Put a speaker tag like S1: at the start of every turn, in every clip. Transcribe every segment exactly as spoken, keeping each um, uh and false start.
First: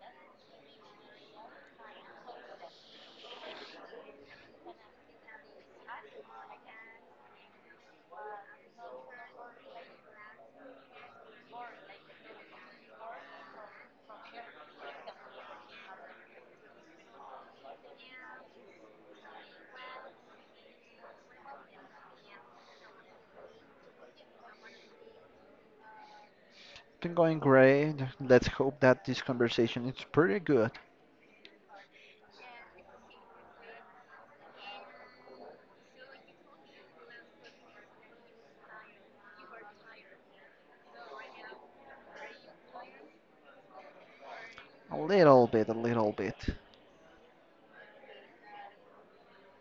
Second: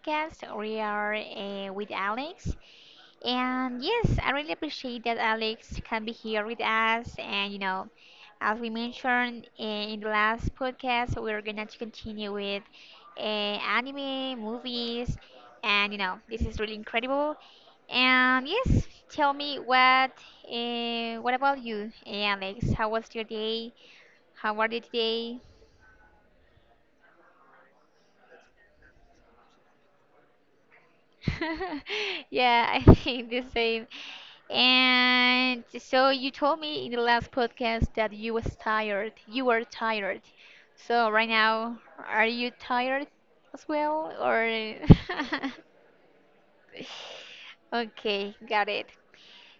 S1: podcast. We are uh, with Alex, and yes, I really appreciate that Alex can be here with us. And you know, as we mentioned uh, in the last podcast, we're gonna to continue with uh, anime, movies, and you know, this is really incredible. And yes, tell me what uh, what about you, eh, Alex? How was your day? How are you today?
S2: Been going great. Let's hope that this conversation is pretty good.
S1: Yeah, I think the same. And so you told me in the last podcast that you was tired. You were tired. So right now, are you tired as well, or?
S2: A little bit, a little bit.
S1: Okay, got it.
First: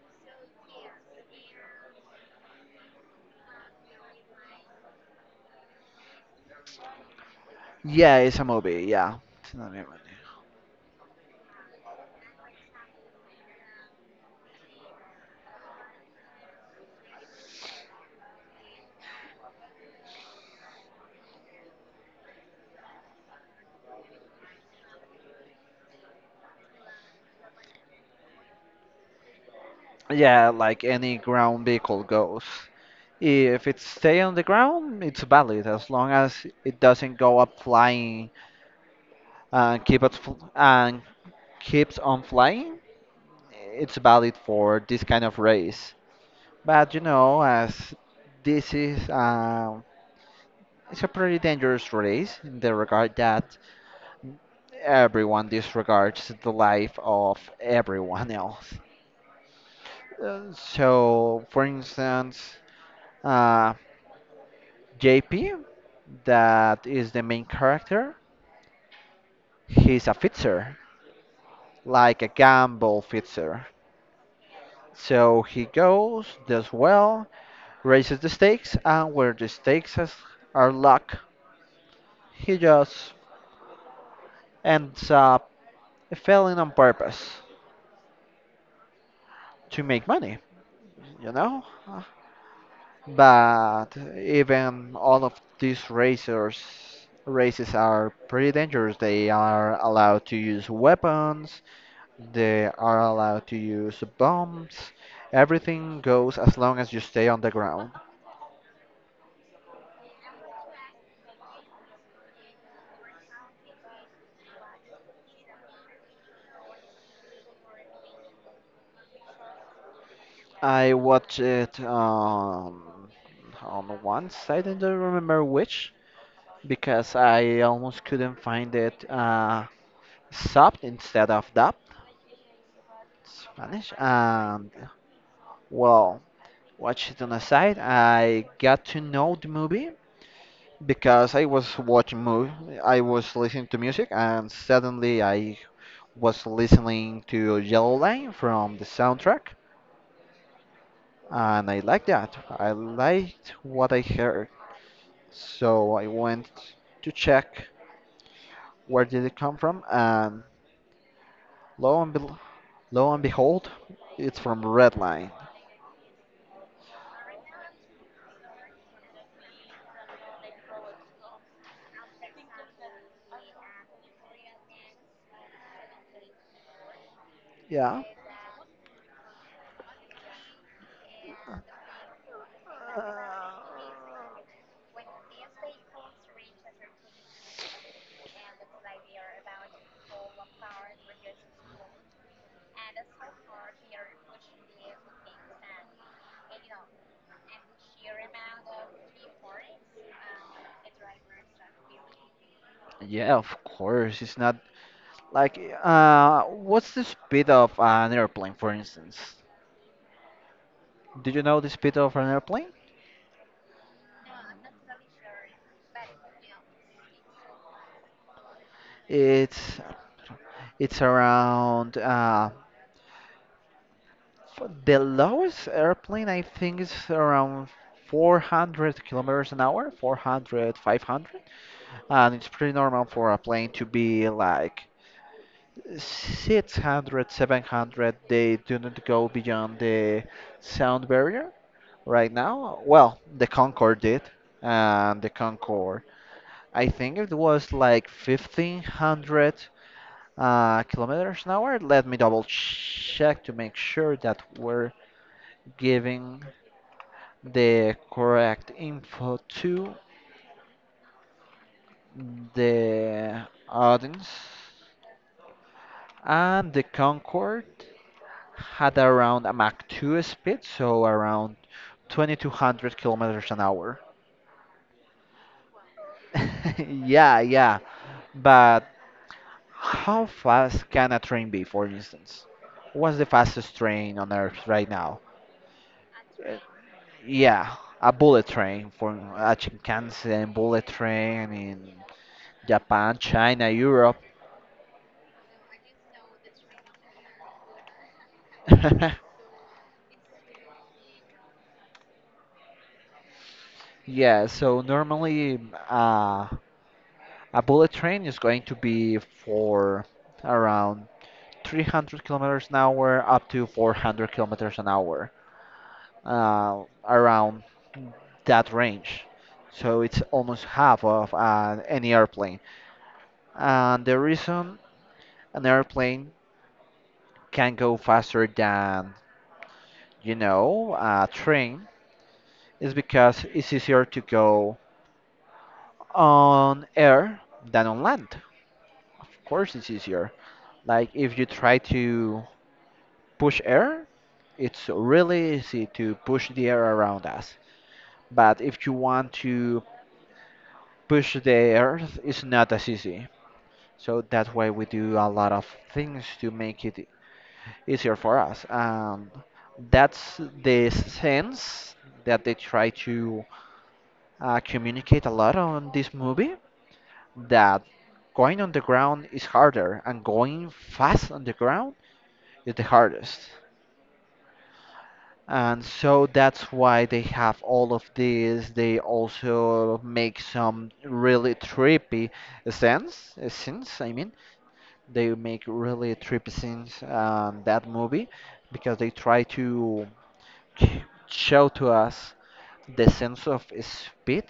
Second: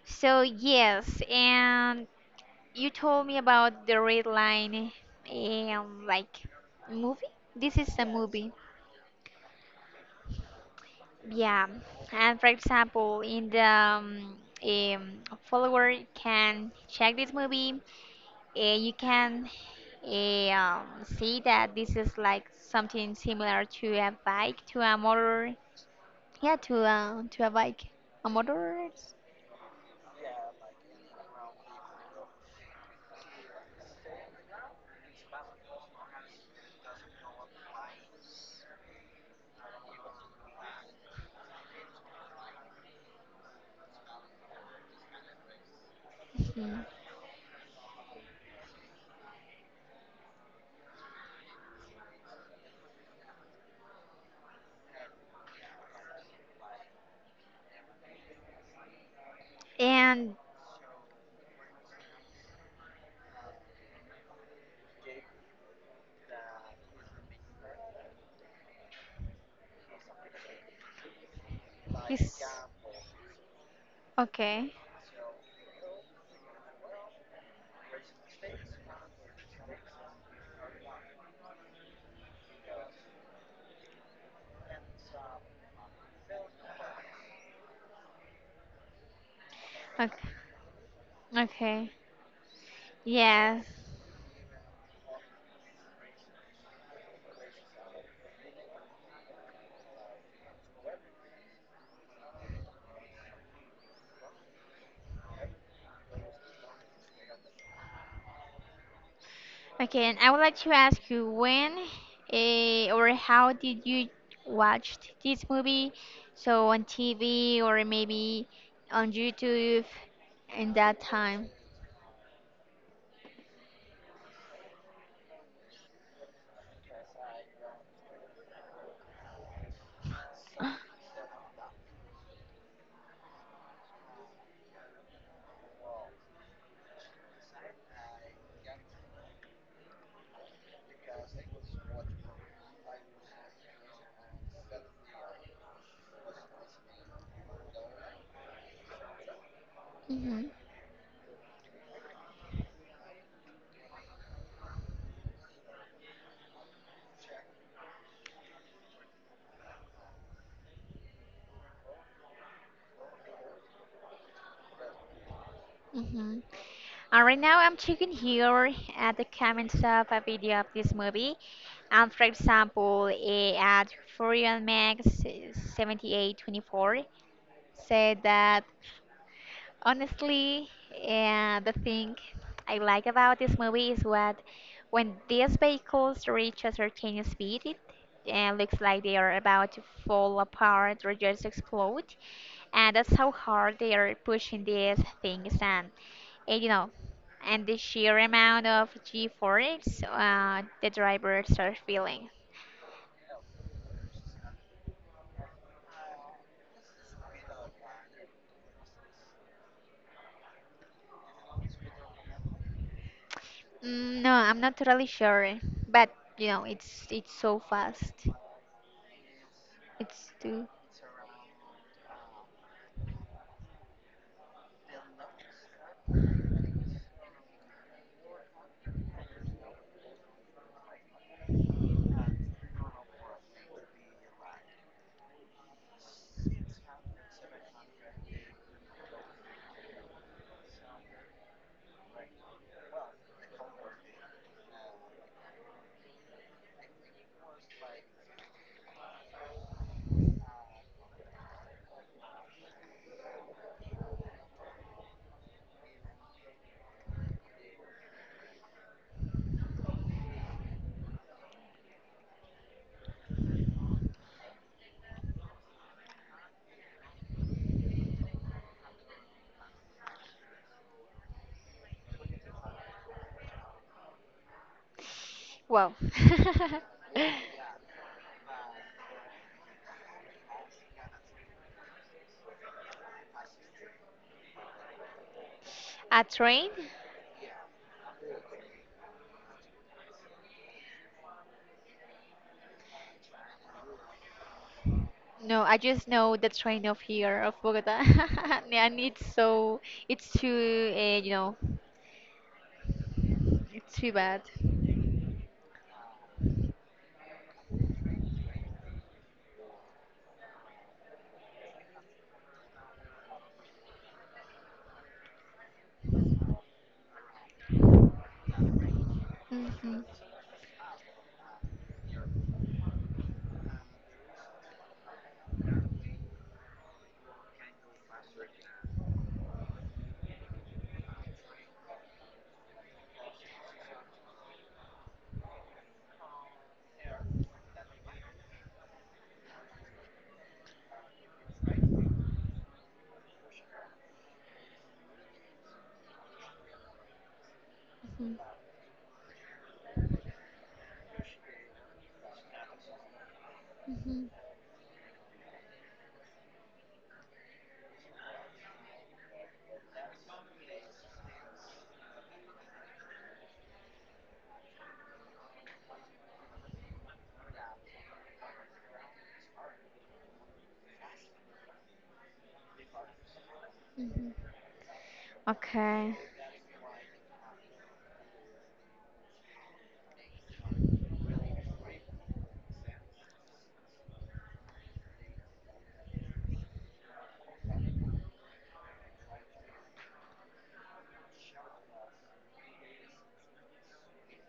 S1: So yes, and you told me about the Red Line, um, like movie. This is a
S2: Yeah, it's a
S1: movie.
S2: movie. Yeah. It's not a movie.
S1: Yeah, and for example, in the um, um, follower can check this movie, uh, you can uh, um, see that this is like something similar to a bike, to a motor, yeah, to a to a bike, a motor.
S2: Yeah, like any ground vehicle goes. If it stay on the ground, it's valid as long as it doesn't go up flying and keep it fl and keeps on flying. It's valid for this kind of race.
S1: Mhm.
S2: But you know, as this is um, it's a pretty dangerous race in the regard that everyone disregards the life of everyone else.
S1: And
S2: Uh, so, for instance, uh, J P, that is the main character, he's a fitzer, like a
S1: he's
S2: gamble fitzer.
S1: okay,
S2: So he goes, does well, raises the stakes, and where the stakes is- are luck, he just ends up failing on purpose to make
S1: okay,
S2: money, you know?
S1: okay, yes.
S2: But even all of these racers races are pretty dangerous. They are allowed to use weapons, they are allowed to use bombs. Everything goes as long as you stay on the ground.
S1: Okay, and I would like to ask you when uh, or how did you watch this movie? So on T V or maybe on YouTube in
S2: I
S1: that
S2: watched
S1: time?
S2: it um, on one site, I don't remember which, because I almost couldn't find it uh, subbed instead of dubbed Spanish. And well, watch it on the side. I got to know the movie because I was watching movie. I was listening to music, and suddenly I was listening to Yellow Line from the soundtrack,
S1: Mm-hmm.
S2: and I liked that. I liked what I heard, so I went to check where did it come from, and lo and bel lo and behold, it's from Red Line.
S1: Mm-hmm. And right now I'm checking here at the comments of a video of this movie. And for example, eh, at Furion Max seventy-eight twenty-four
S2: Yeah.
S1: said that, honestly, and the thing I like about this movie is what when these vehicles reach a certain speed, it uh, looks like they are about to fall apart or just explode, and that's how hard they are pushing these things. And, and you know, and the sheer amount of G-force uh, the drivers are feeling.
S2: Yeah, of course. It's not Like, uh, What's the speed of an airplane, for instance? Do you know the speed of an airplane?
S1: Mm, no, I'm not really sure, but you know, it's it's so fast.
S2: It's
S1: It's too.
S2: it's around uh, f- the lowest airplane I think is around four hundred kilometers an hour, four hundred, five hundred, and it's pretty normal for a plane to be like six hundred, seven hundred. They do not go beyond the sound barrier right now. Well, the Concorde did, and the Concorde. I think it was like fifteen hundred uh, kilometers an hour. Let me double check to make sure that we're giving the correct info to the audience. And the Concorde had around a Mach two speed, so around twenty-two hundred kilometers an hour.
S1: Wow.
S2: Yeah, yeah. But how fast can a train be, for instance? What's the fastest train on Earth right now?
S1: A
S2: Uh,
S1: train?
S2: Yeah, a bullet train for a Shinkansen bullet train in Japan, China, Europe.
S1: No, I just know the train of here of Bogota, and it's so it's too uh, you know, it's too bad.
S2: Yeah, so normally uh, a bullet train is going to be for around three hundred kilometers an hour up to four hundred kilometers an hour, uh, around that range. So
S1: Mhm,
S2: it's almost half of uh, any airplane. And the reason an airplane can go faster than, you know, a train is because it's easier to go on air than on land. Of course, it's easier. Like if you try to push air, it's really easy to push the air around us.
S1: mhm,
S2: But if you want to push the earth, it's not as easy So
S1: mhm,
S2: that's why we do a lot of things to make it easier for us. And that's the sense that they try to uh, communicate a lot on this movie, that going on the ground is harder and going fast on the ground is the hardest.
S1: mhm.
S2: And
S1: Okay,
S2: so that's why they have all of this. They also make some really trippy scenes, scenes, I mean, they make really trippy scenes on that movie because they try to show to us the sense of speed,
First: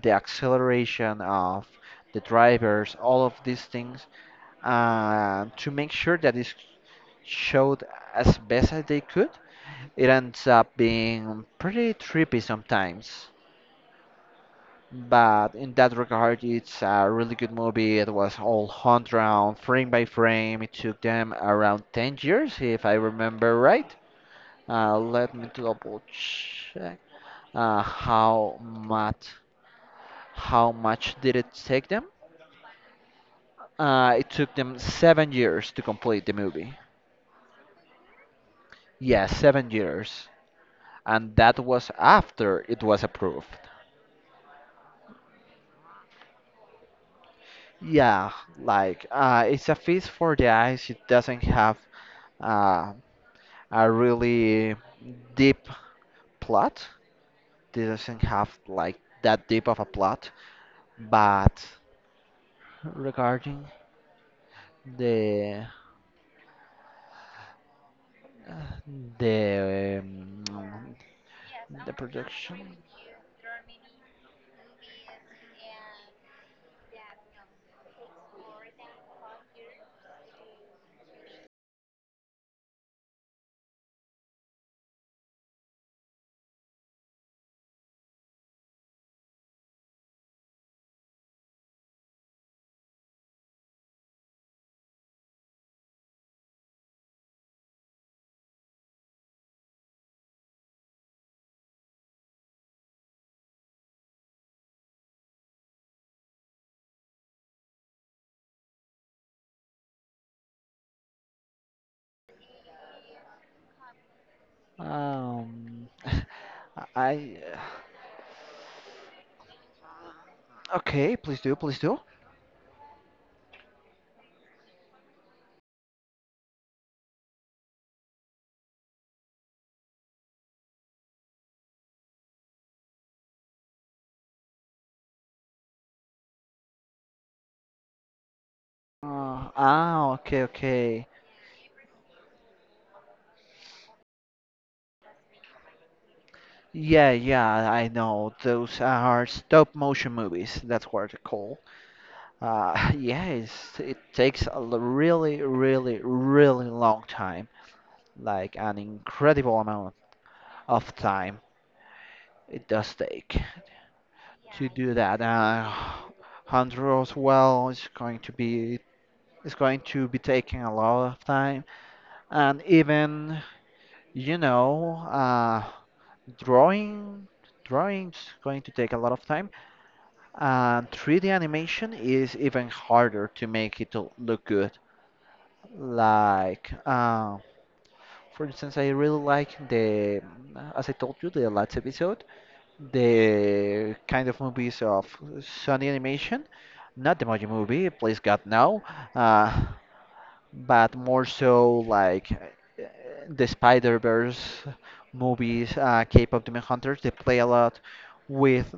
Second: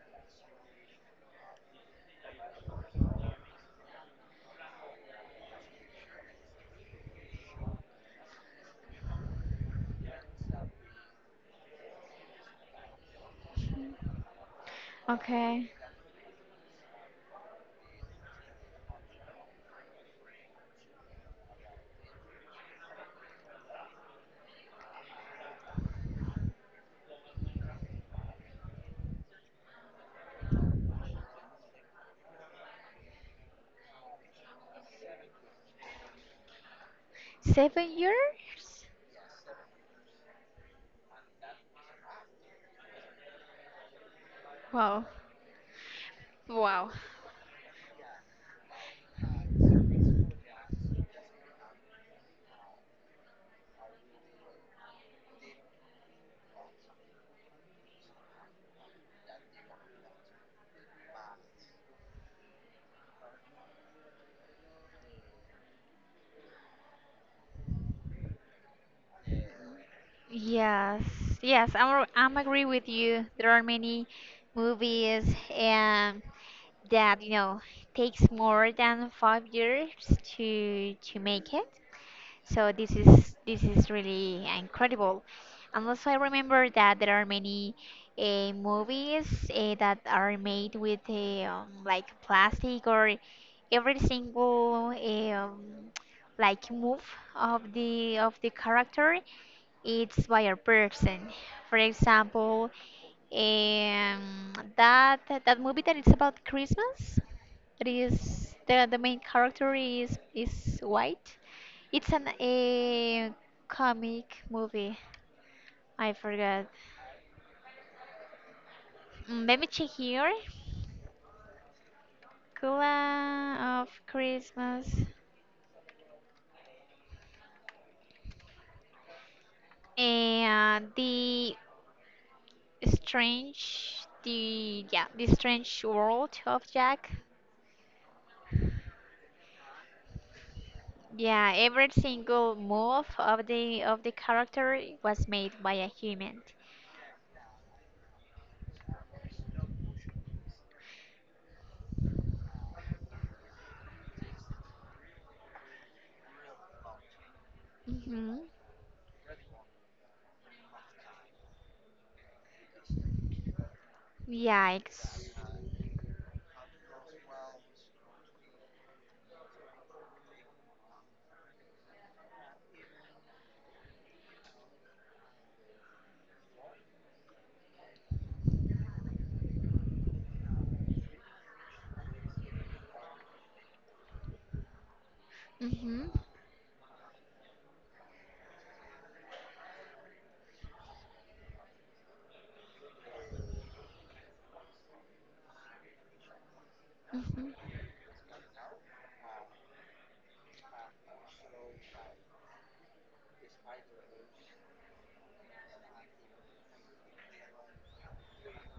S2: the acceleration of the drivers, all of these things, uh, to make sure that it's showed as best as they could. It ends up being pretty trippy sometimes. But
S1: okay.
S2: in that regard, it's a really good movie. It was all hunt round, frame by frame. It took them around ten years, if I remember right. Uh, let me double check, uh, how much how much did it take them? Uh, it took them seven years to complete the movie.
S1: Seven years?
S2: Yeah, seven years, and that was after it was approved.
S1: Wow, wow.
S2: Yeah, like uh, it's a feast for the eyes. It doesn't have uh, a really deep plot. This doesn't have like that deep of a plot, but regarding the uh, the um,
S1: Yes, yes.
S2: the
S1: I'm I'm agree
S2: production.
S1: with you. There are many movies, and that, you know, takes more than five years to to make it. So this is this is really incredible. And also I remember that there are many uh, movies uh, that are made with uh, um, like plastic, or every single eh, um, like move of the of the character, it's by a person. For example, um, that that movie that it's about Christmas, that is the the main character is is white. It's an a comic movie.
S2: Um,
S1: I forgot.
S2: I uh,
S1: Mm, let me check here.
S2: okay, please do, please do.
S1: Kula of Christmas and the strange, the, yeah, the strange world of Jack.
S2: Uh, ah, okay, okay.
S1: Yeah, every single move of the of the character was made by a human.
S2: Yeah, yeah, I know. Those are stop motion movies. That's what they're called. Uh, yeah, it's, it takes a l- really, really, really long time.
S1: Mhm.
S2: Like an incredible amount of time it does take to do
S1: Yikes.
S2: that. Uh, Hunter as well is going to be is going to be taking a lot of time, and even you know, uh, drawing drawing's going to take a lot of time, and three D animation is even harder to make it l- look good.
S1: Mhm.
S2: Like uh, for instance, I really like the as I told you the last episode, the kind of movies of Sony animation, not the Moji
S1: Mhm.
S2: movie, please god, no. uh, but more so like uh, the spider verse movies, uh, cape of demon hunters. They play a lot with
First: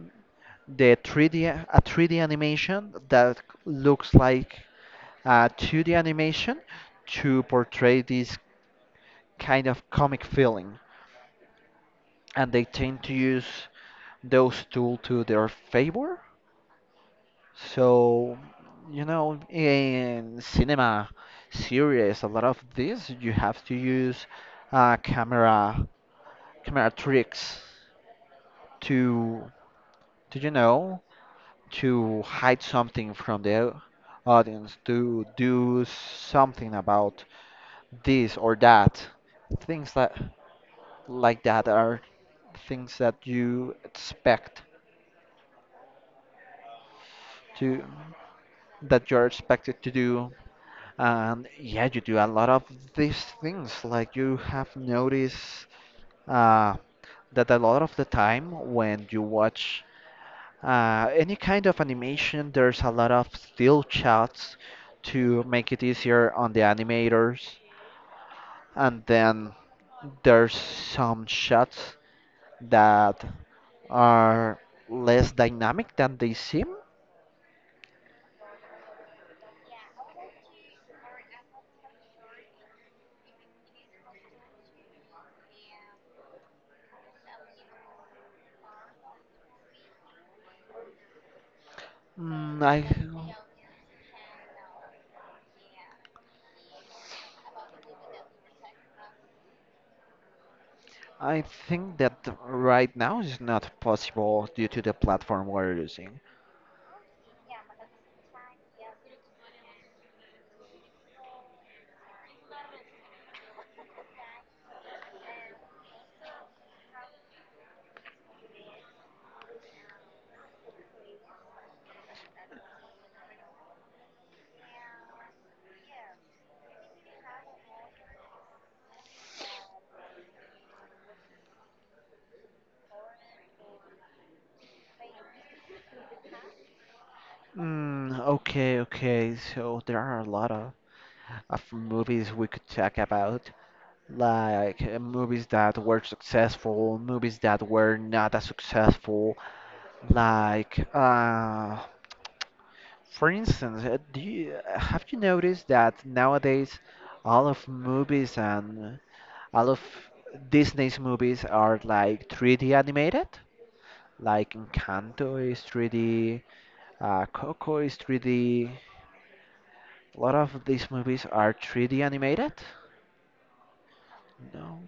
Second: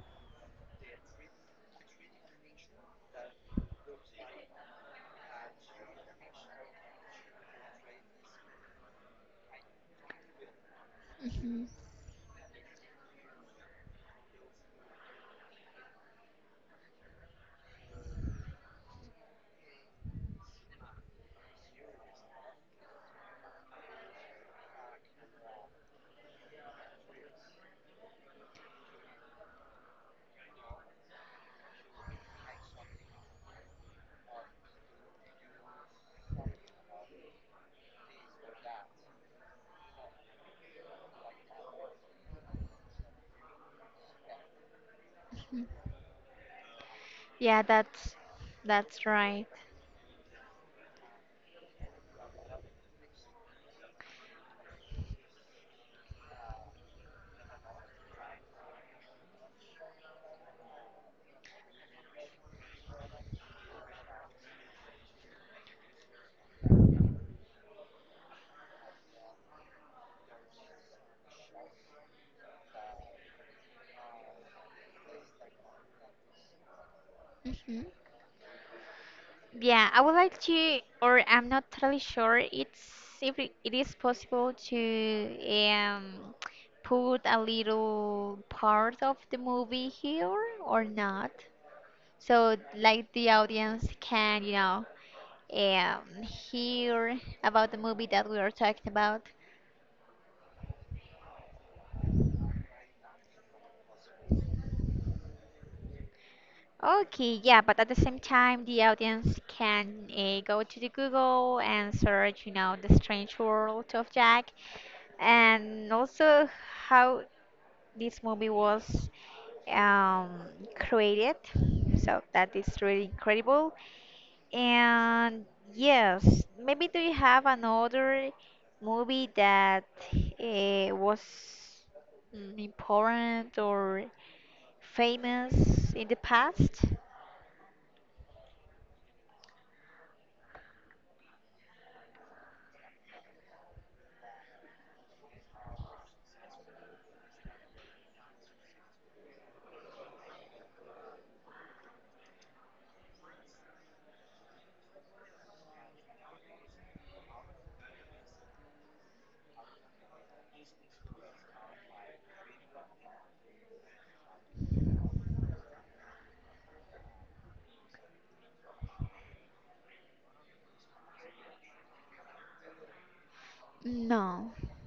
S2: the three D, a three D animation that looks like a two D animation to portray this kind of comic feeling, and they tend to use those tools to their favor. So, you know, in cinema series, a lot of this you have to use uh, camera camera tricks to to you know to hide something from the audience, to do something about this or that. Things that like that are things that you expect
S1: Mhm. Yeah,
S2: to
S1: that's that's
S2: that you're
S1: right.
S2: expected to do. And yeah, you do a lot of these things. Like you have noticed uh, that a lot of the time when you watch uh, any kind of animation, there's a lot of still shots to make it easier on the animators. And then there's some shots that are less dynamic than they seem.
S1: hmm Yeah, I would like to, or I'm not totally sure. It's if it it is possible to um put a little part of the movie here or not, so
S2: Mm, I
S1: like the audience can, you know, um hear about the movie that we are talking about.
S2: I think that right now is not possible due to the platform we're using.
S1: Okay, yeah, but at the same time, the audience can uh, go to the Google and search, you know, the strange world of Jack, and also how this movie was um, created. So that is really incredible. And yes, maybe do you have another movie that uh, was mm, important or famous in the past?
S2: Mm, okay, okay. So there are a lot of, of movies we could talk about, like uh, movies that were successful, movies that were not as successful. Like, uh, for instance, uh, do you, uh, have you noticed that nowadays all of movies and all of Disney's movies are like three D animated? Like Encanto is three D, uh, Coco is three D. A lot of these movies are three D animated.
S1: No,
S2: No,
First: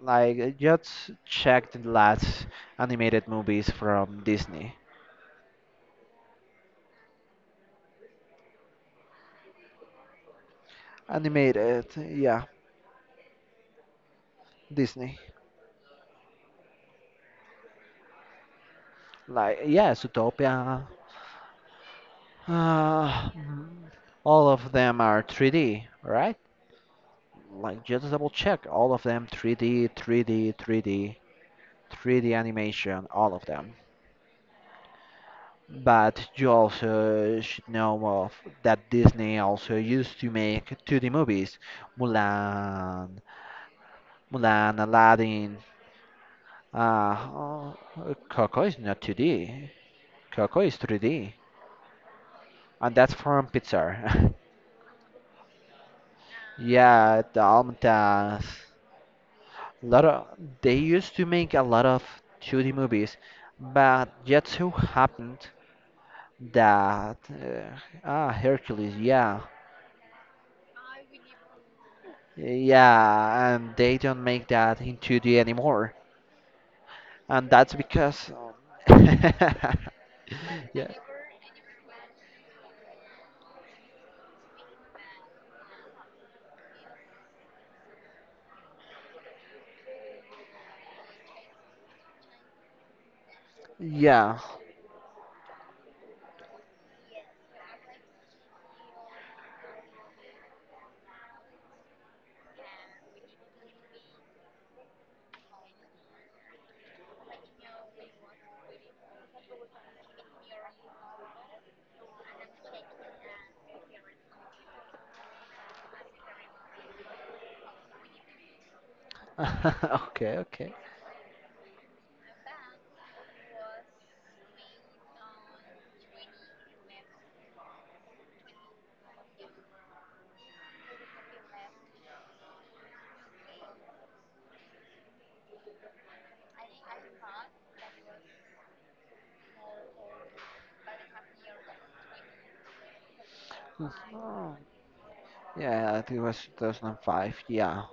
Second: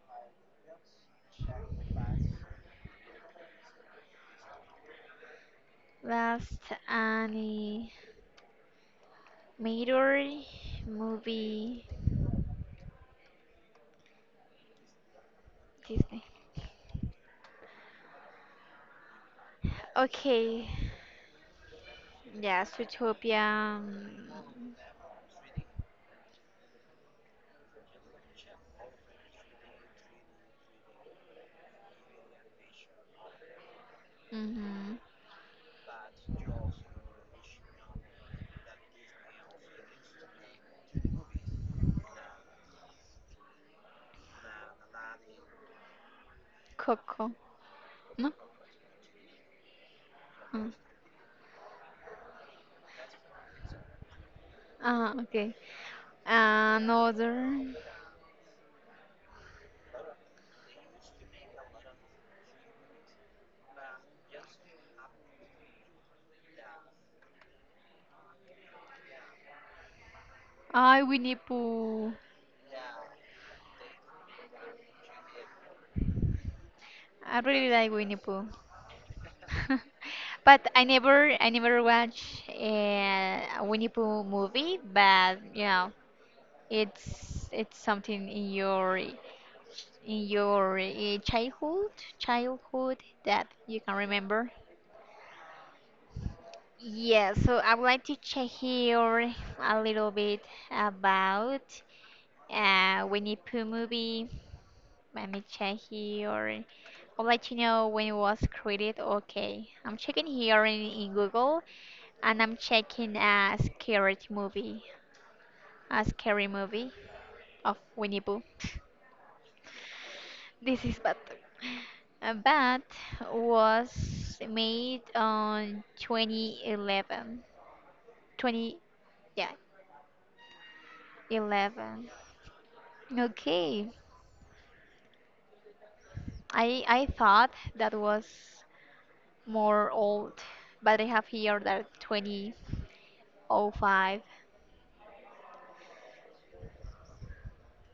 S2: like I just checked the last animated movies from Disney.
S1: last animator movie
S2: Animated, yeah, Disney.
S1: Disney.
S2: Like yeah,
S1: Okay.
S2: Zootopia.
S1: Yes,
S2: Uh,
S1: Utopia.
S2: all of them are three D, right? Like just double check. All of them three D, three D, three D, three D animation. All of them.
S1: Mm-hmm.
S2: But you also should know of that Disney also used to make two D movies. Mulan, Mulan, Aladdin. Uh,
S1: Coco.
S2: oh,
S1: No?
S2: Coco is not two D. Coco
S1: Mm.
S2: is three D, and that's from Pixar.
S1: Ah, okay.
S2: Yeah,
S1: Another.
S2: the Almata's. Lot of they used to make a lot of two D movies, but yet so happened that uh, ah Hercules, yeah,
S1: I Winnie Pooh.
S2: yeah, and they don't make that in two D anymore,
S1: I
S2: and
S1: really
S2: that's
S1: like Winnie
S2: because
S1: Pooh. But I
S2: yeah,
S1: never, I never watch a Winnie Pooh movie, but you know, it's it's something in your in your uh, childhood, childhood that you can
S2: yeah.
S1: remember? Yeah, so I would like to check here a little bit about uh, Winnie Pooh movie. Let me check here. I'd like to know when it was created. Okay, I'm checking here in, in Google, and I'm checking a scary movie, a scary movie of Winnie Pooh.
S2: Okay, okay.
S1: This is bad. Uh, Bat was made on twenty eleven. twenty, yeah, eleven. Okay, I I thought that was more old, but I have here that twenty oh five.
S2: Oh, yeah, I think it was two thousand five. Yeah.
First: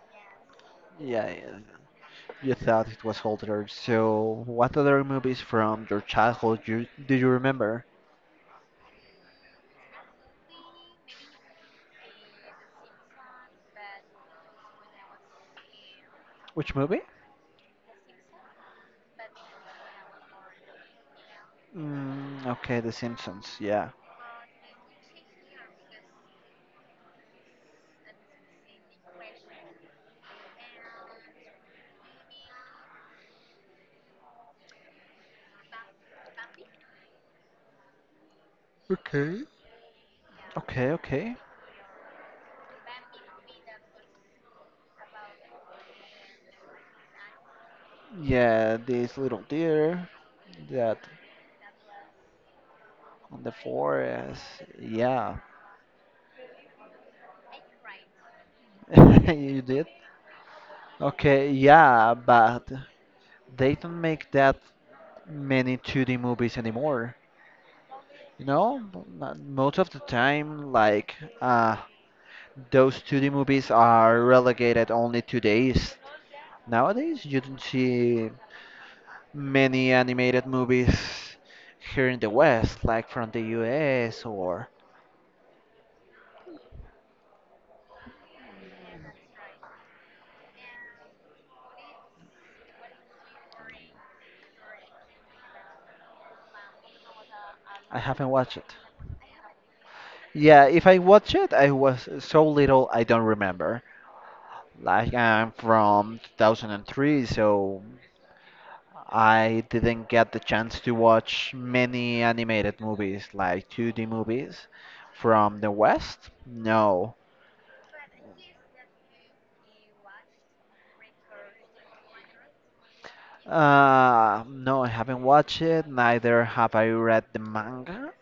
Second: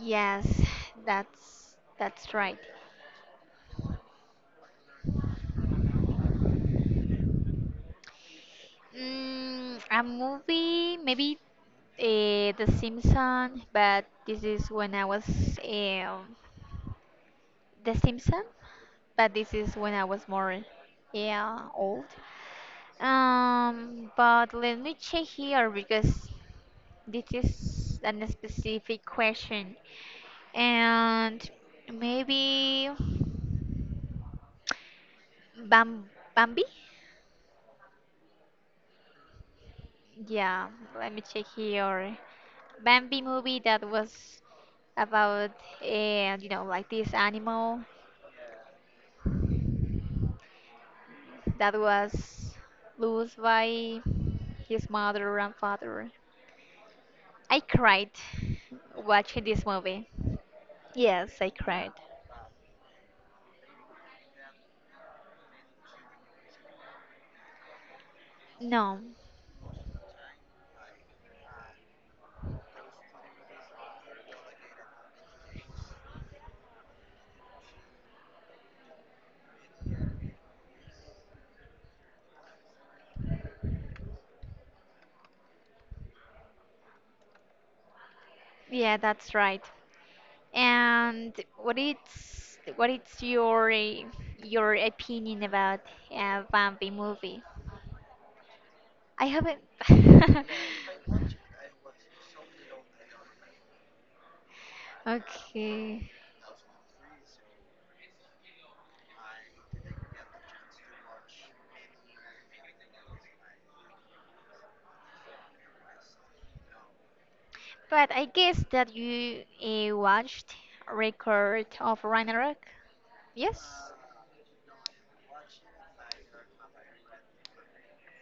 S1: Yes,
S2: Yeah, yeah.
S1: that's that's
S2: You
S1: right.
S2: thought it was older. So, what other movies from your childhood you, do you remember?
S1: Mm, a movie, maybe uh, The Simpsons, but this is when I was eh, um,
S2: Which movie?
S1: The Simpsons. But this is when I was more, yeah, old.
S2: Mm, okay, The Simpsons. Yeah.
S1: Um, but let me check here because this is a specific question, and maybe Bam Bambi.
S2: Okay.
S1: Yeah,
S2: Okay,
S1: let me
S2: okay.
S1: check here. Bambi movie that was about, and you know, like this animal
S2: Yeah, this little deer that
S1: that was lost
S2: on the
S1: by
S2: forest.
S1: his
S2: Yeah,
S1: mother and father. I cried watching
S2: you
S1: this
S2: did.
S1: movie. Yes, I
S2: Okay,
S1: cried.
S2: yeah, but they don't make that many two D movies anymore. No,
S1: No.
S2: mo- most of the time, like uh, those two D movies are relegated only to the East. Nowadays, you don't see many animated movies here in the West, like from the U S, or
S1: Yeah, that's right. And what it's what it's your eh, your opinion about uh, Bambi movie?
S2: I haven't watched it.
S1: I haven't.
S2: Yeah, if I watch it, I was so little I don't remember. Like I'm
S1: Okay.
S2: from two thousand three, so I didn't get the chance to watch many animated movies, like two D movies from the West. No.
S1: But I guess that you uh, watched Record of Ragnarok. Yes.
S2: Uh, no, I haven't watched it, neither have I read the manga.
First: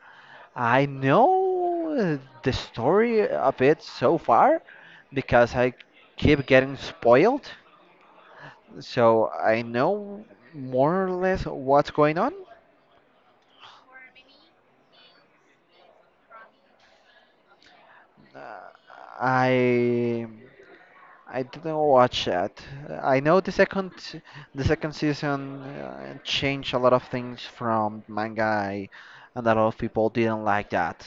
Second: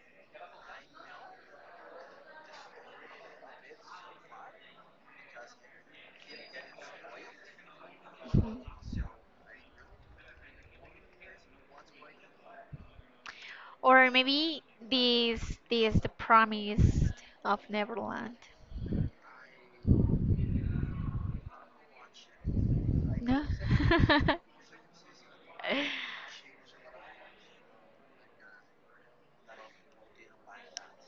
S2: I know the story of it so far because I keep getting spoiled,
S1: Mhm.
S2: so I know more or less what's going on.
S1: Or maybe this this the promise of Neverland.
S2: Uh, I I didn't watch that. I know
S1: No.
S2: the second the second season uh, changed a lot of things from manga, I- and a lot of people didn't like that.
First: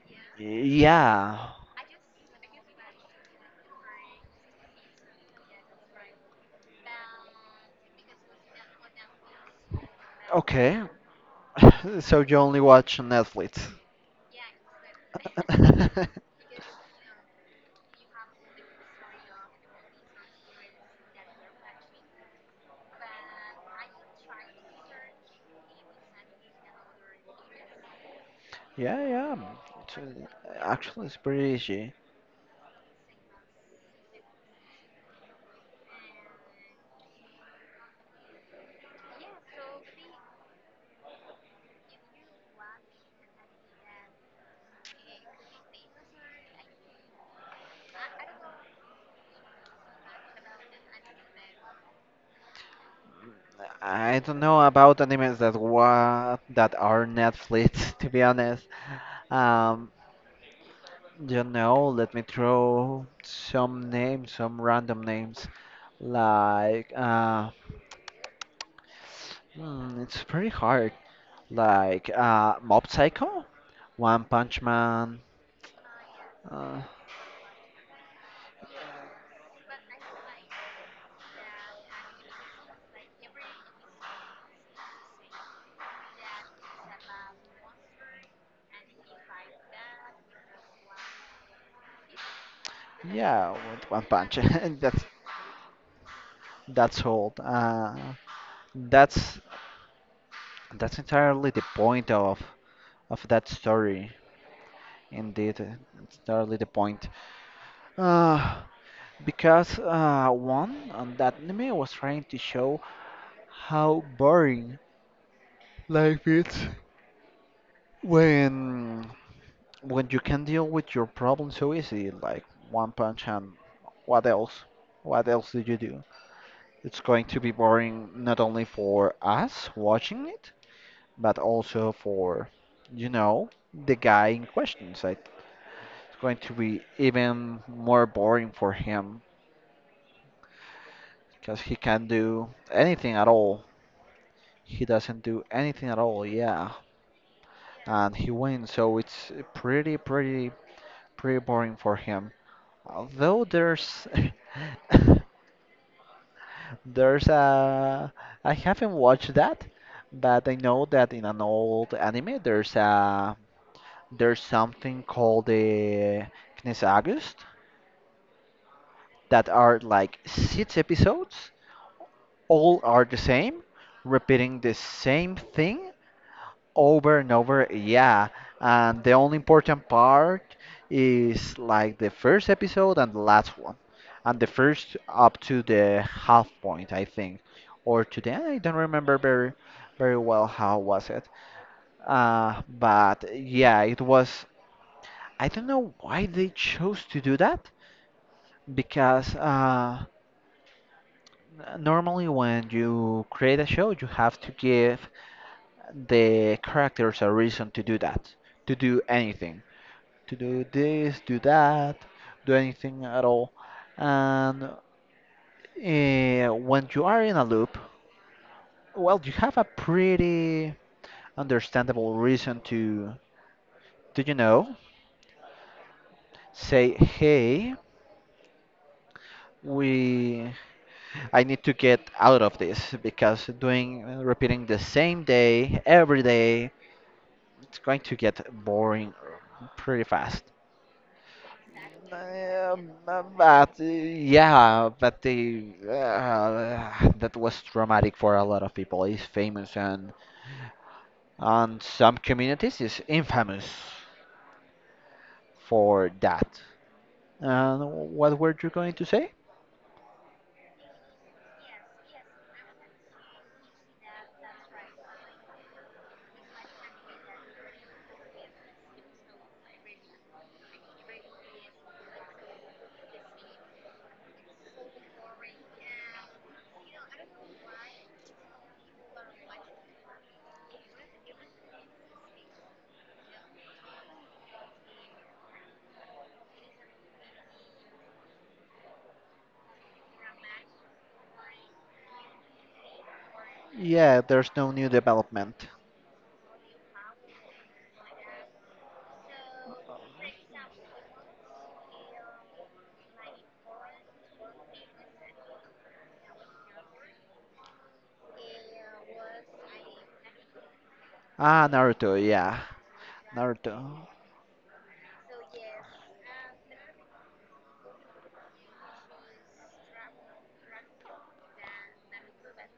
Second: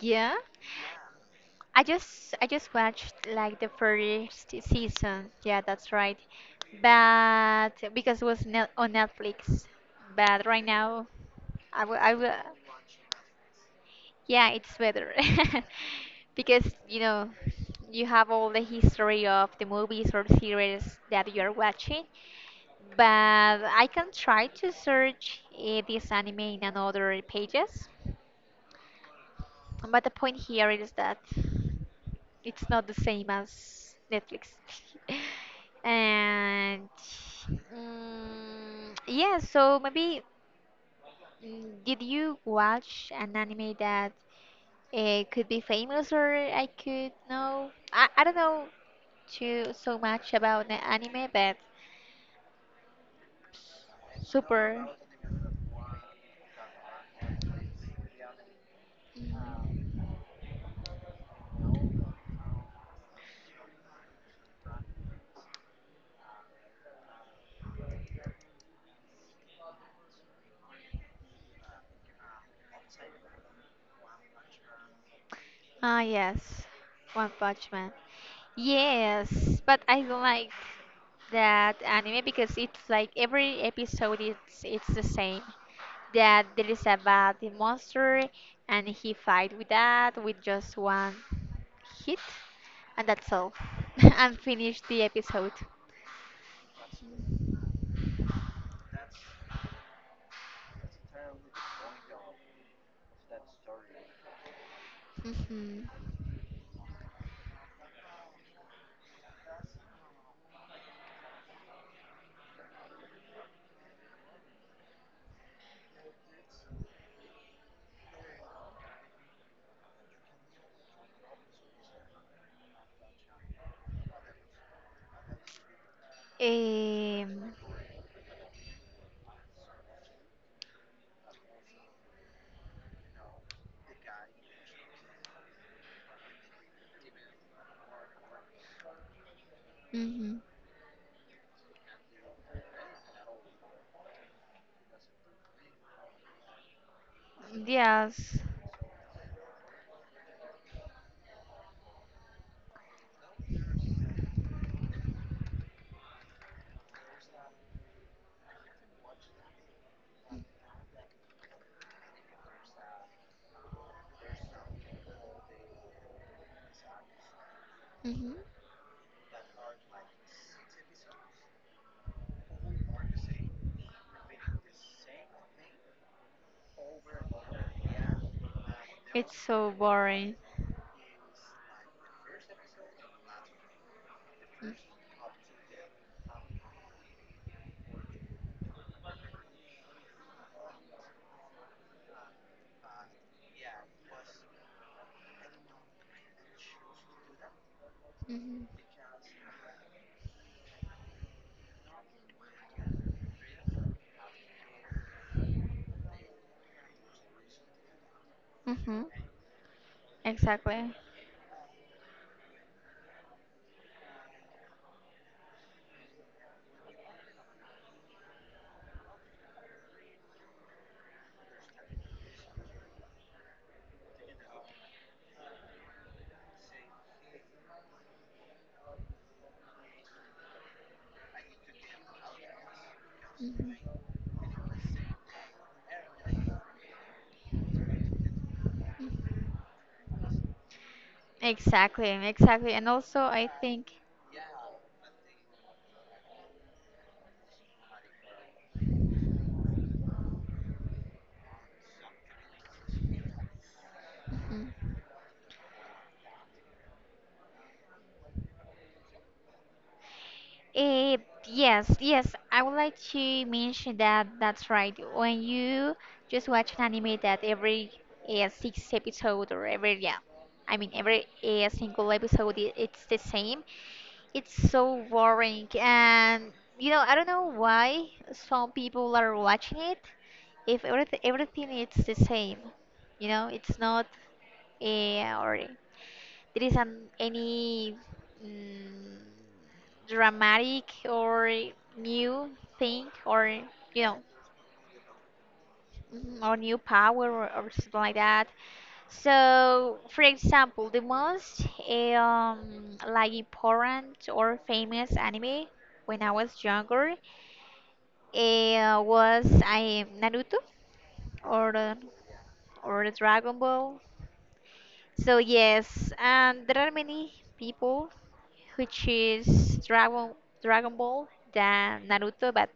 S1: Yeah.
S2: Yeah.
S1: I just I just watched like the first season. Yeah, that's right. But because it was net on Netflix. But right
S2: Okay.
S1: now I will I
S2: So
S1: will
S2: you only watch Netflix.
S1: Yeah, it's better. Because, you know, you have all the history of the movies or series that you are watching, but I can try to search uh, this anime in another pages.
S2: Yeah, yeah. It's,
S1: But the
S2: uh,
S1: point here is
S2: actually, it's
S1: that
S2: pretty easy.
S1: it's not the same as Netflix. And mm, yeah, so maybe mm, did you watch an anime that it could be famous, or I could know. I, I don't know too so much about the anime, but
S2: I don't know
S1: super.
S2: about animes that wa that are Netflix, to be honest. Um, don't know, let me throw some names, some random names. Like, uh, hmm, it's pretty hard. Like, uh, Mob Psycho, One Punch Man.
S1: Ah, yes,
S2: Uh,
S1: One Punch Man. Yes, but I don't like that anime because it's like every episode it's it's the same. That there is a bad monster and he fight with that with just one hit, and that's
S2: yeah,
S1: all.
S2: with One Punch.
S1: And finish
S2: that's
S1: the episode.
S2: that's old. Uh, that's that's entirely the point of of that story. Indeed, uh,
S1: Hmm
S2: it's entirely the point. Uh, because uh, one, um, that anime was trying to show how boring life is. When when you can deal with your problem so easy, like one punch and what else? What else did you do? It's going to be
S1: Um.
S2: boring not only for us watching it, but also for, you know, the guy in question. So it's going to be even more boring for him
S1: hmm
S2: because he can't do anything at all. He doesn't do anything at all, yeah. And he
S1: Yes.
S2: wins, so it's pretty, pretty, pretty boring for him. Although there's there's a I haven't watched that, but I know that in an old anime there's a there's something called the Kines August
S1: hmm
S2: that are like six episodes, all are the same, repeating the same thing, over and over. Yeah, and the only
S1: It's so
S2: important
S1: boring.
S2: part is like the first episode and the last one, and the first up to the half point, I think, or to the I don't remember very very well how was it. Uh, but yeah, it was. I don't know why they chose to do that
S1: Mm-hmm.
S2: because uh, n- normally when you create a show, you have to give the characters a reason to do that, to do
S1: Mm-hmm.
S2: anything. To do
S1: Exactly.
S2: this, do that, do anything at all. And uh, when you are in a loop, well, you have a pretty understandable reason to, do you know, say, hey, we, I need to get out of this because
S1: hmm
S2: doing, repeating the same day every day, it's going to get boring pretty fast.
S1: Exactly. Exactly. And
S2: Um,
S1: also,
S2: uh,
S1: I
S2: but uh,
S1: think.
S2: yeah, but the uh, that was traumatic for a lot of people. It's famous and and some communities is infamous
S1: Mhm.
S2: for that. And what were you going to say?
S1: Eh, yes, yes. I would like to mention that that's right. When you just watch an anime that every uh, six episode or every, yeah, I mean every uh, single episode i- it's the same. It's so boring, and you know, I don't know why some people are watching it. If everything everything it's the same, you know it's not uh, or there is an, any mm, dramatic or new thing, or you know,
S2: Yeah, there's no new development.
S1: mhm, or new power, or, or something like that. So for example, the most eh, um, like important or famous anime when I was younger eh, was I Naruto
S2: Ah,
S1: or uh,
S2: Naruto, yeah,
S1: or Dragon Ball.
S2: Naruto.
S1: So yes, and there are many people which is Dragon Dragon Ball than Naruto, but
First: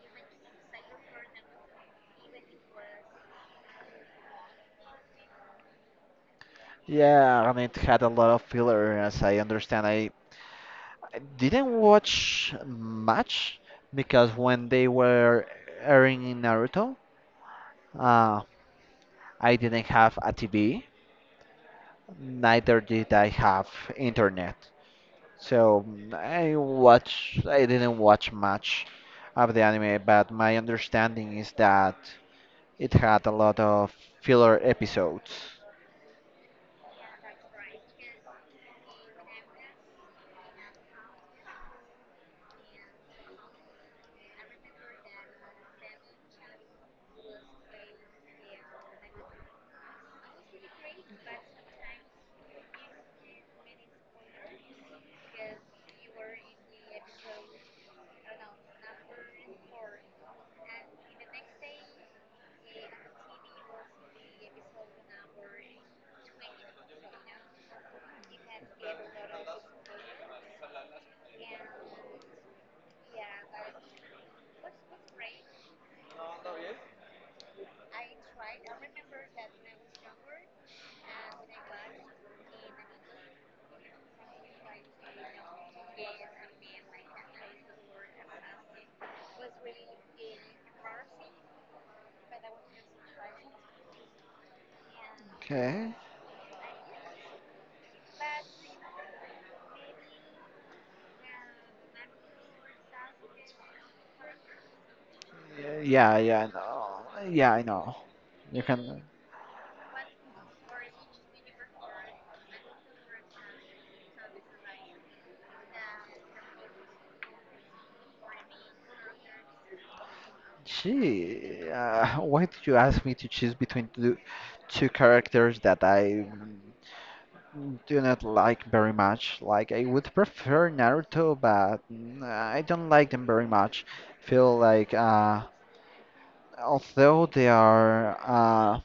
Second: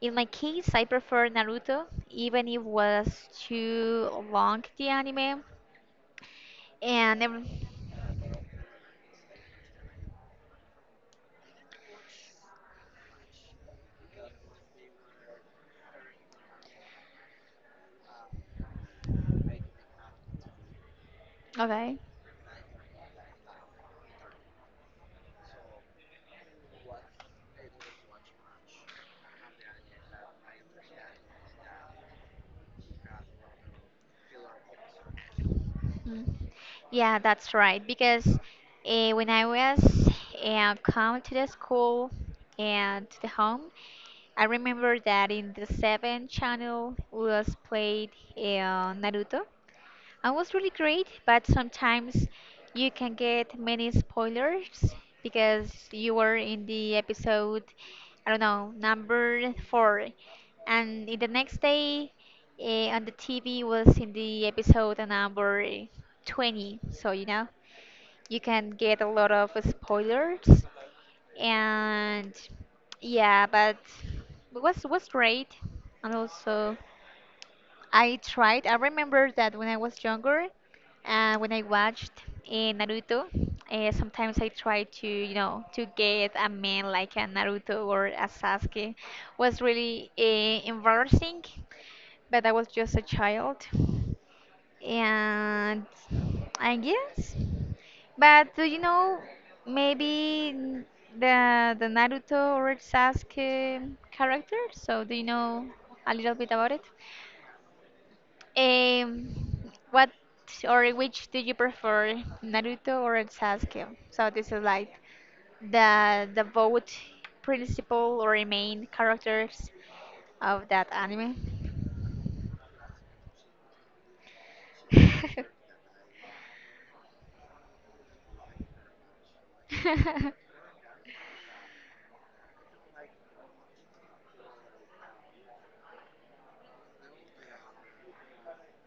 S1: in my case, I prefer Naruto, even if was too long the anime. And ev-
S2: Yeah, and it had a lot of filler, as I understand. I, I didn't watch much because when they were airing in Naruto. Uh, I didn't have a T V,
S1: okay,
S2: neither did I have internet. So I watch, I didn't watch much of the anime, but my understanding is that it had a lot of filler episodes.
S1: mm. Yeah, that's right. Because uh, when I was uh, come to the school and to the home, I remember that in the seventh channel was played uh, Naruto. I was really great, but sometimes you can get many spoilers because you were in the episode, I don't know, number four, and in the next day uh, on the T V was in the episode number twenty. So, you know, you can get a lot of spoilers, and yeah, but it was was great, and also. I tried. I remember that when I was younger, uh, when I watched uh, Naruto, uh, sometimes I tried to, you know, to get a man like a Naruto or a Sasuke. Was really uh, embarrassing, but I was just a child, and
S2: Okay.
S1: I guess. But do you know, maybe n- the the Naruto or Sasuke character. So do you know a
S2: Yeah,
S1: little
S2: yeah, I
S1: bit about it?
S2: know. Yeah, I know. You can.
S1: Um, what or which do you prefer, Naruto or Sasuke? So this is like the the both principal or main characters of that anime.
S2: Gee, uh, why did you ask me to choose between two, two characters that I Mm, do not like very much. Like I would prefer Naruto, but mm, I don't like them very much. Feel like uh, although they are uh,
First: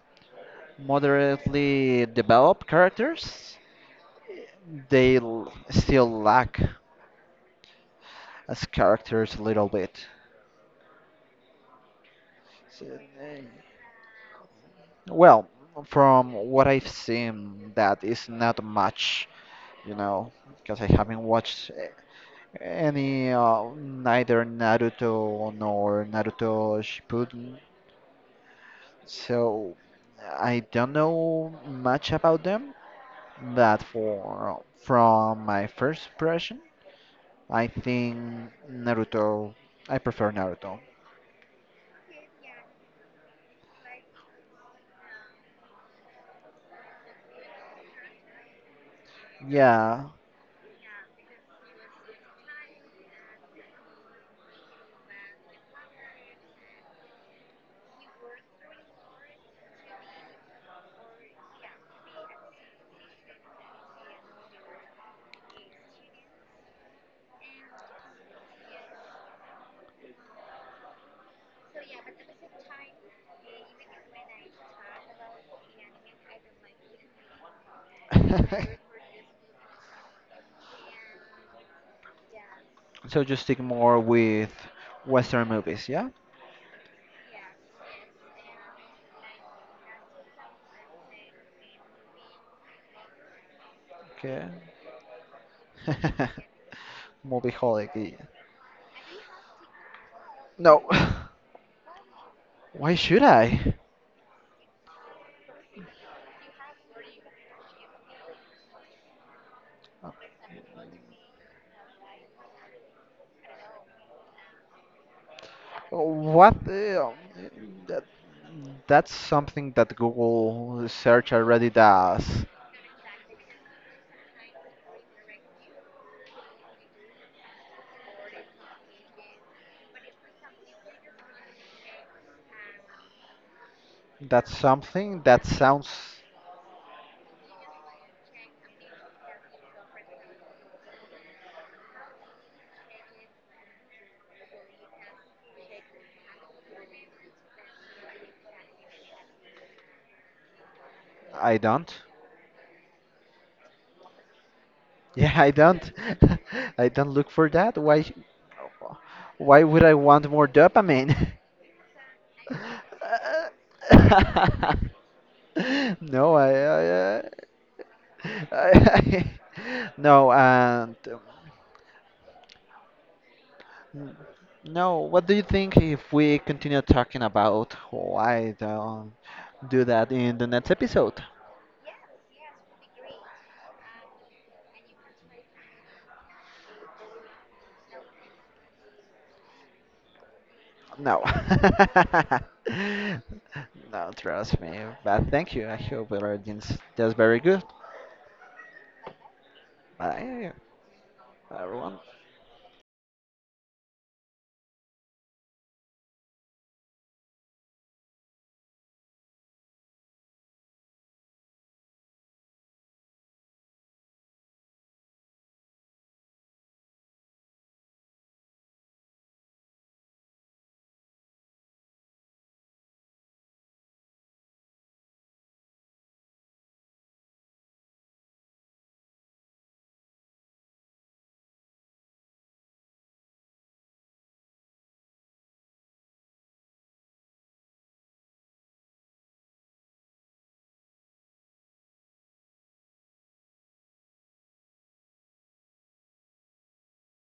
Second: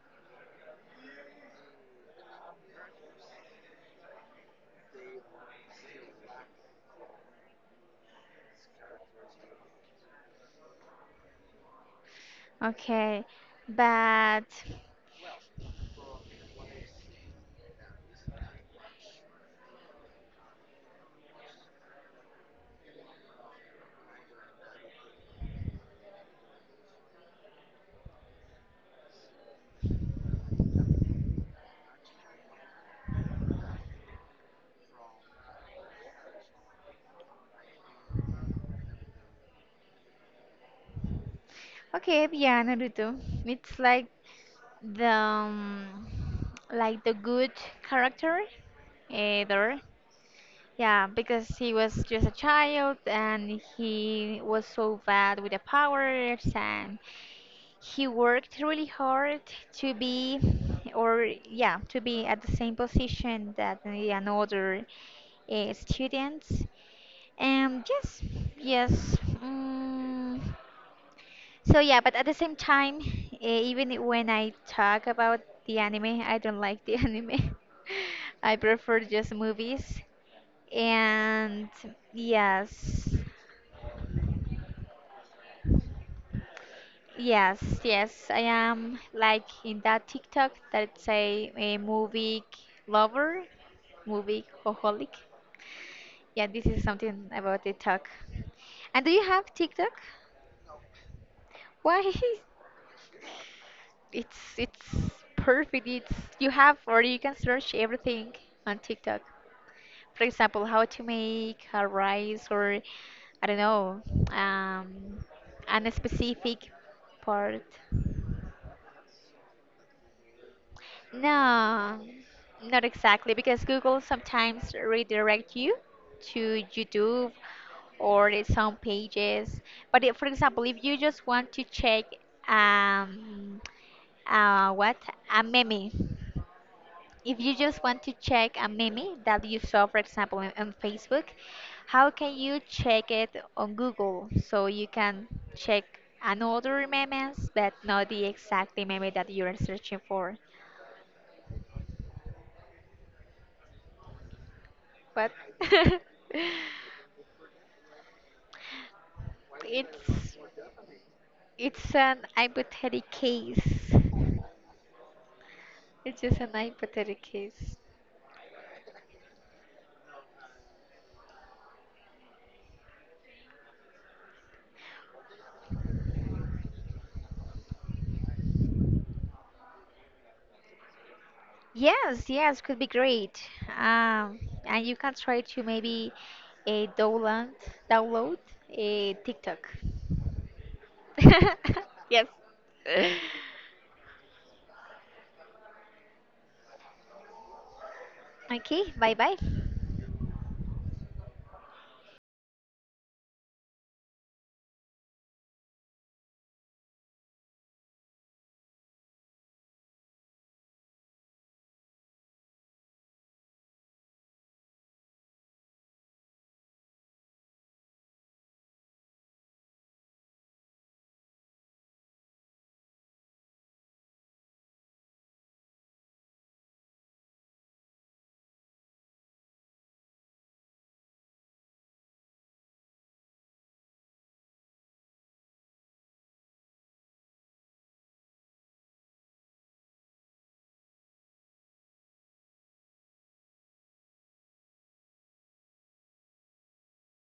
S2: moderately developed characters, they l- still lack as characters a little bit. So,
S1: Okay,
S2: eh,
S1: but
S2: well, from what I've seen, that is not much, you know, because I haven't watched eh, any uh, neither Naruto nor Naruto Shippuden, so I don't know much about them. But for from my first impression, I think Naruto. I prefer Naruto.
S1: okay, yeah, Naruto. It's like the um, like the good character eh, there.
S2: Yeah.
S1: Yeah, because he was just a child and he was so bad with the powers, and he worked really hard to be, or yeah, to be at the same position that the another uh, students. And yes, yes. Mm. So yeah, but at the same time, uh, even when I talk about the anime, I don't like the anime. I prefer just movies, and yes,
S2: So you stick more with Western movies, yeah?
S1: yes, yes, I am like in that TikTok that say a movie lover, movie
S2: Okay.
S1: holic. Yeah, this is something about
S2: Movieholic.
S1: TikTok.
S2: Yeah.
S1: And do you have TikTok?
S2: No.
S1: Why?
S2: Why should I?
S1: It's it's perfect. It's you have or you can search everything on TikTok. For example, how to make a rice, or I don't know, um, a
S2: What
S1: specific
S2: the,
S1: part.
S2: that, that's something that Google search already
S1: No,
S2: does.
S1: not exactly, because Google sometimes redirect you to YouTube or its own pages. But if, for example, if you just want to check um,
S2: That's
S1: uh, what
S2: something that
S1: a
S2: sounds
S1: meme, if you just want to check a meme that you saw, for example, in, on Facebook, how can you check it on Google? So you can check another memes, but not the exact meme that you are searching for.
S2: I don't.
S1: But
S2: Yeah, I don't. I don't look for that. Why sh- why would I want
S1: it's
S2: more dopamine?
S1: it's an hypothetical case. It's
S2: No,
S1: just an hypothetical
S2: I, I,
S1: case.
S2: I, I no, and N- no, what do you think if we continue talking about why don't do that in the next episode?
S1: Yes, yes, could be great. Um, and you can try to maybe uh, download download a TikTok.
S2: No.
S1: Yes.
S2: No, trust me. But thank you. I hope everything's just very good.
S1: Okay, bye bye.
S2: Bye, everyone.